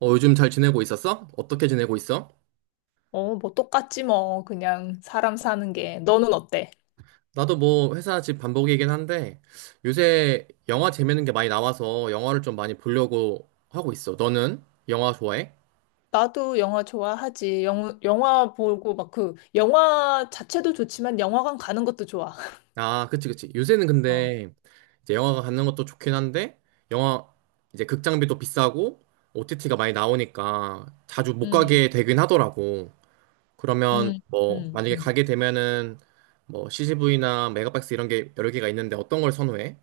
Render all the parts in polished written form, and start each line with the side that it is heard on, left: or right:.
right: 요즘 잘 지내고 있었어? 어떻게 지내고 있어?
left: 어, 뭐 똑같지 뭐. 그냥 사람 사는 게. 너는 어때?
right: 나도 뭐 회사 집 반복이긴 한데 요새 영화 재밌는 게 많이 나와서 영화를 좀 많이 보려고 하고 있어. 너는 영화 좋아해?
left: 나도 영화 좋아하지. 영, 영화 보고 막 그 영화 자체도 좋지만 영화관 가는 것도 좋아.
right: 아, 그치, 그치. 요새는
left: 어.
right: 근데 이제 영화가 갖는 것도 좋긴 한데 영화 이제 극장비도 비싸고 OTT가 많이 나오니까 자주 못
left: 음.
right: 가게 되긴 하더라고. 그러면
left: 음.
right: 뭐
left: 음.
right: 만약에
left: 음.
right: 가게 되면은 뭐 CGV나 메가박스 이런 게 여러 개가 있는데 어떤 걸 선호해?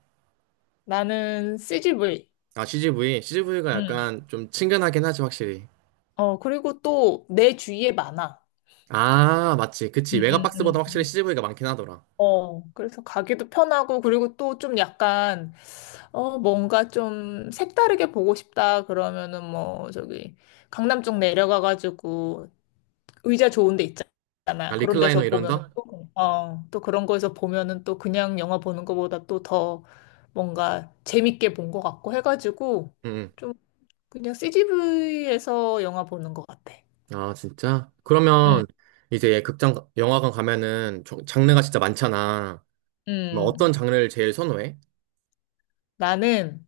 left: 나는 CGV.
right: 아, CGV. CGV가
left: 음.
right: 약간 좀 친근하긴 하지, 확실히.
left: 어, 그리고 또 내 주위에 많아.
right: 아, 맞지.
left: 음,
right: 그치.
left: 음,
right: 메가박스보다
left: 음,
right: 확실히
left: 음.
right: CGV가 많긴 하더라.
left: 어, 그래서 가기도 편하고, 그리고 또 좀 약간, 어, 뭔가 좀 색다르게 보고 싶다, 그러면은 뭐, 저기, 강남 쪽 내려가가지고, 의자 좋은 데
right: 아,
left: 있잖아. 그런
right: 리클라이너
left: 데서 보면은
right: 이런다?
left: 또, 어, 또 그런 거에서 보면은 또 그냥 영화 보는 거보다 또 더 뭔가 재밌게 본 것 같고 해가지고
right: 응.
left: 좀 그냥 CGV에서 영화 보는 것 같아.
right: 응. 아, 진짜?
left: 음,
right: 그러면 이제 극장, 영화관 가면은 장르가 진짜 많잖아. 뭐 어떤
left: 음.
right: 장르를 제일 선호해?
left: 나는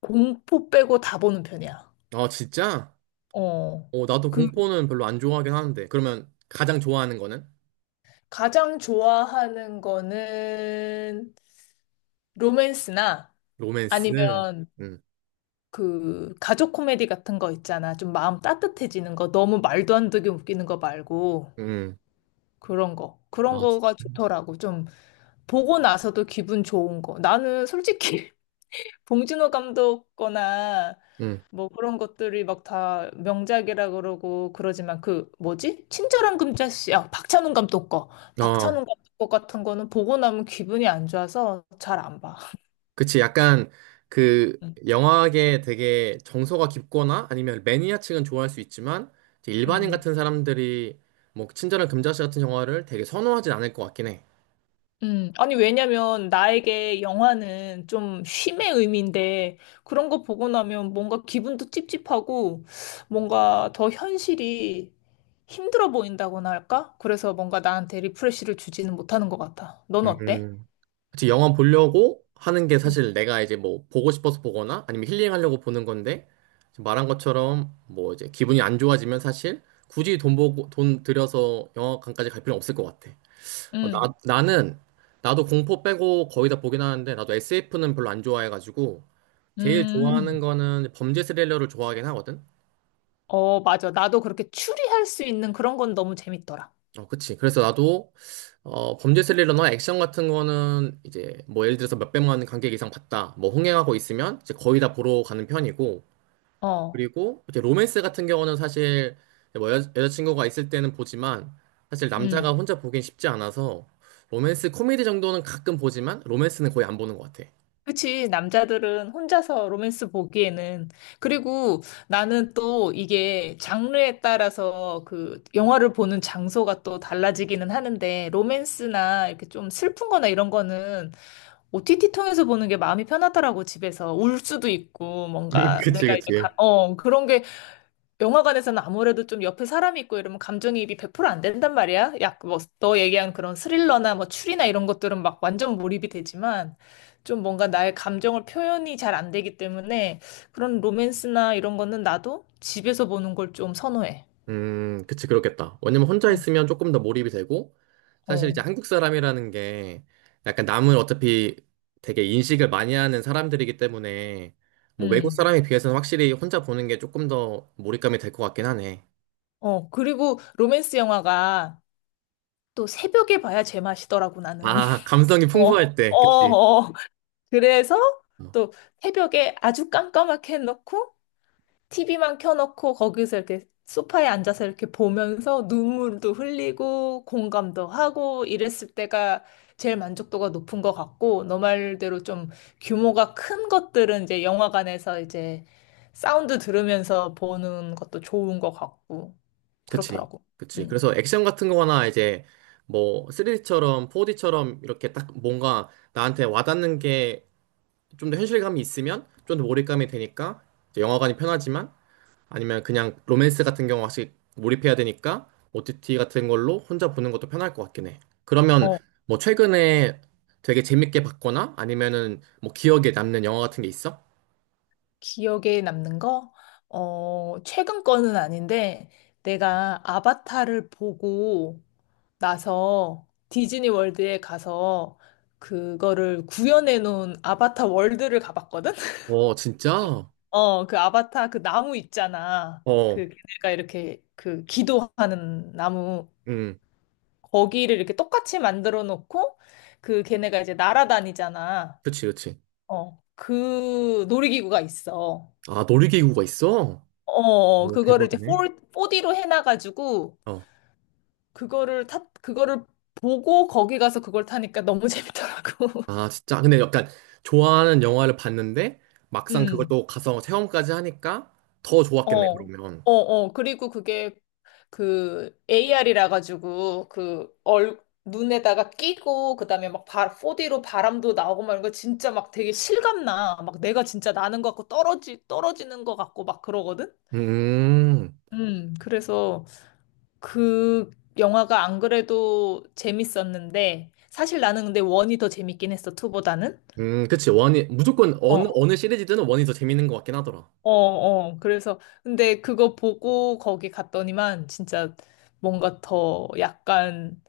left: 공포 빼고 다 보는 편이야.
right: 아, 진짜?
left: 어.
right: 나도
left: 그
right: 공포는 별로 안 좋아하긴 하는데. 그러면 가장 좋아하는 거는?
left: 가장 좋아하는 거는 로맨스나
right: 로맨스.
left: 아니면
right: 응.
left: 그 가족 코미디 같은 거 있잖아. 좀 마음 따뜻해지는 거. 너무 말도 안 되게 웃기는 거 말고
right: 응.
left: 그런 거. 그런
right: 아, 진-
left: 거가 좋더라고. 좀 보고 나서도 기분 좋은 거. 나는 솔직히 봉준호 감독 거나
right: 응.
left: 뭐 그런 것들이 막 다 명작이라 그러고 그러지만 그 뭐지? 친절한 금자씨. 아, 박찬욱 감독 거.
right: 어.
left: 박찬욱 감독 거 같은 거는 보고 나면 기분이 안 좋아서 잘 안 봐.
right: 그치, 약간 그
left: 응.
right: 영화계 되게 정서가 깊거나 아니면 매니아층은 좋아할 수 있지만 이제 일반인
left: 응.
right: 같은 사람들이 뭐 친절한 금자씨 같은 영화를 되게 선호하진 않을 것 같긴 해.
left: 아니, 왜냐면, 나에게 영화는 좀 쉼의 의미인데, 그런 거 보고 나면 뭔가 기분도 찝찝하고, 뭔가 더 현실이 힘들어 보인다고나 할까? 그래서 뭔가 나한테 리프레시를 주지는 못하는 것 같아. 넌 어때?
right: 음. 그치, 영화 보려고 하는 게
left: 음.
right: 사실 내가 이제 뭐 보고 싶어서 보거나 아니면 힐링하려고 보는 건데 지금 말한 것처럼 뭐 이제 기분이 안 좋아지면 사실 굳이 돈 들여서 영화관까지 갈 필요는 없을 것 같아. 어, 나,
left: 음,
right: 나는 나도 공포 빼고 거의 다 보긴 하는데 나도 SF는 별로 안 좋아해가지고 제일 좋아하는
left: 음,
right: 거는 범죄 스릴러를 좋아하긴 하거든.
left: 어, 맞아. 나도 그렇게 추리할 수 있는 그런 건 너무 재밌더라.
right: 어, 그치. 그래서 나도, 범죄 스릴러나 액션 같은 거는 이제 뭐 예를 들어서 몇백만 관객 이상 봤다. 뭐 흥행하고 있으면 이제 거의 다 보러 가는 편이고.
left: 어,
right: 그리고 이제 로맨스 같은 경우는 사실 뭐 여자친구가 있을 때는 보지만 사실 남자가 혼자 보긴 쉽지 않아서 로맨스 코미디 정도는 가끔 보지만 로맨스는 거의 안 보는 것 같아.
left: 그치, 남자들은 혼자서 로맨스 보기에는. 그리고 나는 또 이게 장르에 따라서 그 영화를 보는 장소가 또 달라지기는 하는데, 로맨스나 이렇게 좀 슬픈 거나 이런 거는 OTT 통해서 보는 게 마음이 편하더라고, 집에서. 울 수도 있고, 뭔가
right: 그치,
left: 내가 이제,
right: 그치.
left: 어, 그런 게 영화관에서는 아무래도 좀 옆에 사람이 있고 이러면 감정이입이 100% 안 된단 말이야. 약 뭐 너 얘기한 그런 스릴러나 뭐 추리나 이런 것들은 막 완전 몰입이 되지만 좀 뭔가 나의 감정을 표현이 잘 안 되기 때문에 그런 로맨스나 이런 거는 나도 집에서 보는 걸 좀 선호해.
right: 그치, 그렇겠다. 왜냐면 혼자
left: 음.
right: 있으면 조금 더 몰입이 되고, 사실 이제
left: 어.
right: 한국 사람이라는 게 약간 남을 어차피 되게 인식을 많이 하는 사람들이기 때문에, 뭐 외국
left: 음.
right: 사람에 비해서는 확실히 혼자 보는 게 조금 더 몰입감이 될 것 같긴 하네.
left: 어. 그리고 로맨스 영화가 또 새벽에 봐야 제맛이더라고 나는.
right: 아, 감성이
left: 어.
right: 풍부할
left: 어.
right: 때, 그치.
left: 어. 그래서
right: 어,
left: 또 새벽에 아주 깜깜하게 해놓고 TV만 켜놓고 거기서 이렇게 소파에 앉아서 이렇게 보면서 눈물도 흘리고 공감도 하고 이랬을 때가 제일 만족도가 높은 것 같고 너 말대로 좀 규모가 큰 것들은 이제 영화관에서 이제 사운드 들으면서 보는 것도 좋은 것 같고
right: 그치,
left: 그렇더라고.
right: 그치.
left: 음.
right: 그래서 액션 같은 거나 이제 뭐 3D처럼 4D처럼 이렇게 딱 뭔가 나한테 와닿는 게 좀 더 현실감이 있으면 좀 더 몰입감이 되니까 이제 영화관이 편하지만, 아니면 그냥 로맨스 같은 경우 확실히 몰입해야 되니까 OTT 같은 걸로 혼자 보는 것도 편할 것 같긴 해. 그러면
left: 어,
right: 뭐 최근에 되게 재밌게 봤거나 아니면은 뭐 기억에 남는 영화 같은 게 있어?
left: 기억에 남는 거? 어, 최근 거는 아닌데 내가 아바타를 보고 나서 디즈니 월드에 가서 그거를 구현해 놓은 아바타 월드를 가봤거든?
right: 어, 진짜?
left: 어, 그 아바타 그 나무 있잖아.
right: 어,
left: 그 걔네가 이렇게 그 기도하는 나무
right: 음,
left: 거기를 이렇게 똑같이 만들어 놓고 그 걔네가 이제 날아다니잖아.
right: 그치, 그치.
left: 어, 그 놀이기구가 있어.
right: 아, 놀이기구가 있어?
left: 어, 어, 어.
right: 오,
left: 그거를 이제
right: 대박이네.
left: 4D로 해놔가지고
right: 어.
left: 그거를 보고 거기 가서 그걸 타니까 너무 재밌더라고.
right: 아, 진짜? 근데 약간 좋아하는 영화를 봤는데 막상 그걸
left: 음.
right: 또 가서 체험까지 하니까 더
left: 어,
right: 좋았겠네,
left: 어,
right: 그러면.
left: 어. 그리고 그게 그 AR이라 가지고 그 눈에다가 끼고 그다음에 막 4D로 바람도 나오고 막 이런 거 진짜 막 되게 실감나. 막 내가 진짜 나는 것 같고 떨어지는 것 같고 막 그러거든?
right: 음.
left: 그래서 그 영화가 안 그래도 재밌었는데 사실 나는 근데 원이 더 재밌긴 했어, 투보다는.
right: 그치. 원이, 무조건
left: 어,
right: 어느,
left: 어.
right: 어느 시리즈든 원이 더 재밌는 것 같긴 하더라.
left: 어, 어. 그래서, 근데 그거 보고 거기 갔더니만 진짜 뭔가 더 약간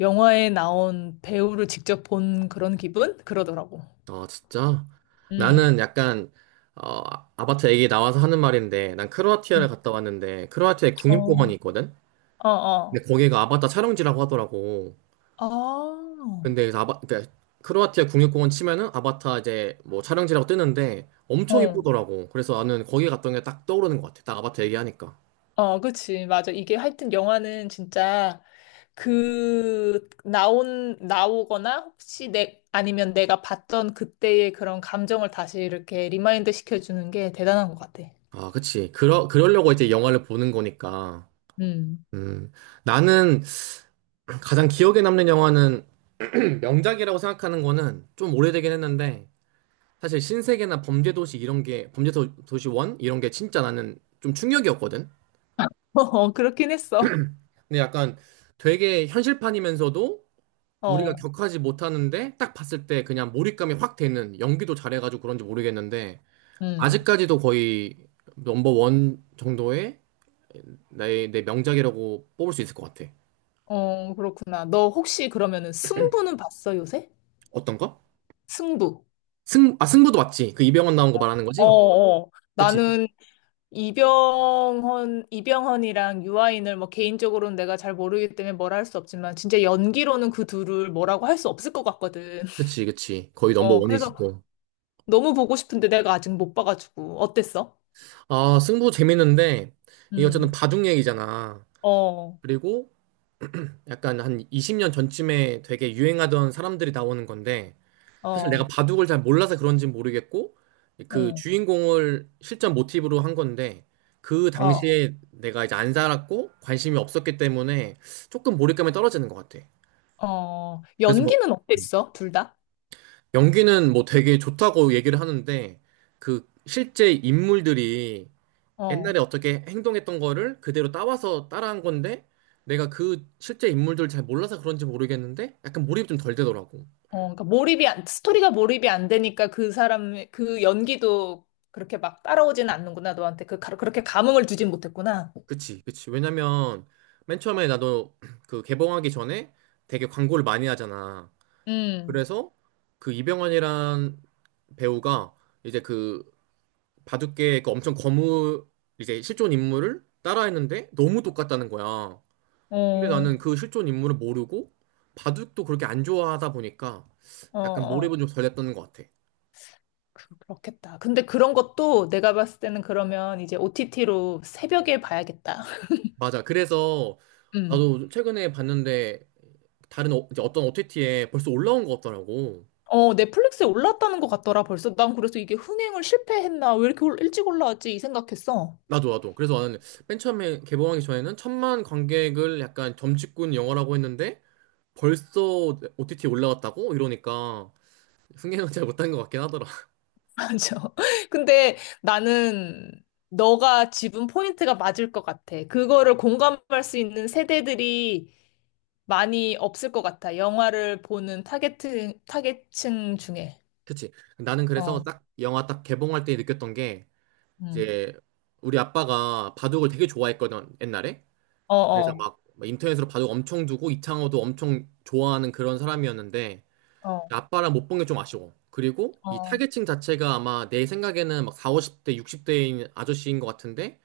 left: 영화에 나온 배우를 직접 본 그런 기분? 그러더라고.
right: 아, 진짜?
left: 음.
right: 나는 약간, 어, 아바타 얘기 나와서 하는 말인데, 난 크로아티아를
left: 음.
right: 갔다 왔는데, 크로아티아에
left: 어,
right: 국립공원이 있거든?
left: 어,
right: 근데
left: 어.
right: 거기가 아바타 촬영지라고 하더라고.
left: 아, 어,
right: 근데 그래서 그러니까 크로아티아 국립공원 치면은 아바타 이제 뭐 촬영지라고 뜨는데, 엄청 이쁘더라고. 그래서 나는 거기 갔던 게 딱 떠오르는 것 같아. 딱 아바타 얘기하니까.
left: 어, 그치. 맞아. 이게 하여튼 영화는 진짜 나오거나 혹시 아니면 내가 봤던 그때의 그런 감정을 다시 이렇게 리마인드 시켜주는 게 대단한 것 같아.
right: 아, 그치. 그러려고 이제 영화를 보는 거니까.
left: 음.
right: 음, 나는 가장 기억에 남는 영화는 명작이라고 생각하는 거는 좀 오래되긴 했는데 사실 신세계나 범죄도시 이런 게 범죄도시 원 이런 게 진짜 나는 좀 충격이었거든.
left: 어, 그렇긴 했어.
right: 근데 약간 되게 현실판이면서도 우리가
left: 어,
right: 격하지 못하는데 딱 봤을 때 그냥 몰입감이 확 되는 연기도 잘해가지고 그런지 모르겠는데
left: 음.
right: 아직까지도 거의 넘버 원 정도의 내 명작이라고 뽑을 수 있을 것 같아.
left: 어, 그렇구나. 너 혹시 그러면은 승부는 봤어, 요새?
right: 어떤 거?
left: 승부.
right: 승부도 맞지? 그 이병헌 나온 거 말하는
left: 어,
right: 거지?
left: 어.
right: 그치,
left: 나는 이병헌이랑 유아인을 뭐 개인적으로는 내가 잘 모르기 때문에 뭐라 할 수 없지만 진짜 연기로는 그 둘을 뭐라고 할 수 없을 것 같거든.
right: 그치, 그치. 거의 넘버
left: 어,
right: 원이지
left: 그래서
right: 또.
left: 너무 보고 싶은데 내가 아직 못 봐가지고. 어땠어?
right: 아, 승부 재밌는데, 이게 어쨌든
left: 음.
right: 바둑 얘기잖아.
left: 어,
right: 그리고 약간 한 20년 전쯤에 되게 유행하던 사람들이 나오는 건데, 사실 내가
left: 어,
right: 바둑을 잘 몰라서 그런지 모르겠고, 그
left: 응,
right: 주인공을 실전 모티브로 한 건데, 그
left: 어,
right: 당시에 내가 이제 안 살았고, 관심이 없었기 때문에 조금 몰입감이 떨어지는 것 같아.
left: 어.
right: 그래서 뭐
left: 연기는 어땠어? 둘 다?
right: 연기는 뭐 되게 좋다고 얘기를 하는데, 그 실제 인물들이 옛날에
left: 어.
right: 어떻게 행동했던 거를 그대로 따와서 따라한 건데 내가 그 실제 인물들 잘 몰라서 그런지 모르겠는데 약간 몰입이 좀 덜 되더라고.
left: 어, 그러니까 몰입이 안, 스토리가 몰입이 안 되니까 그 사람, 그 연기도 그렇게 막 따라오지는 않는구나, 너한테. 그렇게 감흥을 주진 못했구나.
right: 그치, 그치. 왜냐면 맨 처음에 나도 그 개봉하기 전에 되게 광고를 많이 하잖아.
left: 음,
right: 그래서 그 이병헌이란 배우가 이제 그 바둑계 그 엄청 거무 이제 실존 인물을 따라했는데 너무 똑같다는 거야. 근데 나는
left: 어,
right: 그 실존 인물을 모르고 바둑도 그렇게 안 좋아하다 보니까
left: 어,
right: 약간 몰입은
left: 어.
right: 좀 덜 했던 것 같아.
left: 그- 그렇겠다. 근데 그런 것도 내가 봤을 때는 그러면 이제 OTT로 새벽에 봐야겠다.
right: 맞아. 그래서
left: 음.
right: 나도 최근에 봤는데 다른 이제 어떤 OTT에 벌써 올라온 것 같더라고.
left: 어, 넷플릭스에 올랐다는 것 같더라, 벌써. 난 그래서 이게 흥행을 실패했나? 왜 이렇게 일찍 올라왔지? 이 생각했어.
right: 나도 나도. 그래서 나는 맨 처음에 개봉하기 전에는 천만 관객을 약간 점집꾼 영화라고 했는데 벌써 OTT에 올라왔다고 이러니까 승계는 잘 못한 것 같긴 하더라.
left: 맞아. 근데 나는 너가 짚은 포인트가 맞을 것 같아. 그거를 공감할 수 있는 세대들이 많이 없을 것 같아. 영화를 보는 타겟층 중에.
right: 그치. 나는 그래서
left: 어,
right: 딱 영화 딱 개봉할 때 느꼈던 게
left: 음.
right: 이제 우리 아빠가 바둑을 되게 좋아했거든 옛날에
left: 어,
right: 그래서
left: 어,
right: 막막 인터넷으로 바둑 엄청 두고 이창호도 엄청 좋아하는 그런 사람이었는데
left: 어,
right: 아빠랑 못 본 게 좀 아쉬워. 그리고 이
left: 어,
right: 타겟층 자체가 아마 내 생각에는 막 4, 50대 60대인 아저씨인 것 같은데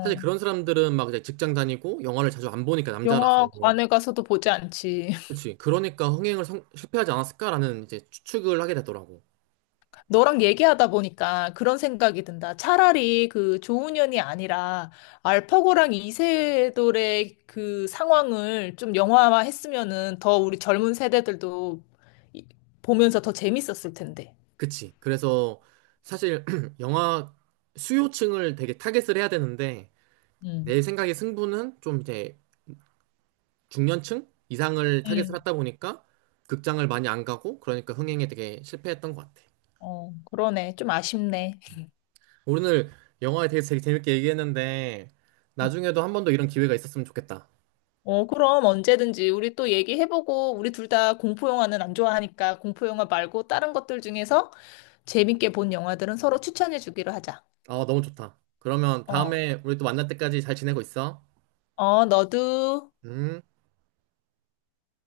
right: 사실 그런 사람들은 막 이제 직장 다니고 영화를 자주 안 보니까 남자라서 뭐
left: 영화관에 가서도 보지 않지.
right: 그치. 그러니까 흥행을 실패하지 않았을까라는 이제 추측을 하게 되더라고.
left: 너랑 얘기하다 보니까 그런 생각이 든다. 차라리 그 조훈현이 아니라 알파고랑 이세돌의 그 상황을 좀 영화화 했으면은 더 우리 젊은 세대들도 이- 보면서 더 재밌었을 텐데.
right: 그치. 그래서 사실 영화 수요층을 되게 타겟을 해야 되는데
left: 음.
right: 내 생각에 승부는 좀 이제 중년층 이상을 타겟을
left: 음.
right: 하다 보니까 극장을 많이 안 가고 그러니까 흥행에 되게 실패했던 것 같아.
left: 어, 그러네. 좀 아쉽네.
right: 오늘 영화에 대해서 되게 재밌게 얘기했는데 나중에도 한 번 더 이런 기회가 있었으면 좋겠다.
left: 어, 그럼 언제든지 우리 또 얘기해보고 우리 둘 다 공포 영화는 안 좋아하니까 공포 영화 말고 다른 것들 중에서 재밌게 본 영화들은 서로 추천해주기로 하자.
right: 아, 너무 좋다. 그러면
left: 어.
right: 다음에 우리 또 만날 때까지 잘 지내고 있어.
left: 어, 너도.
right: 음.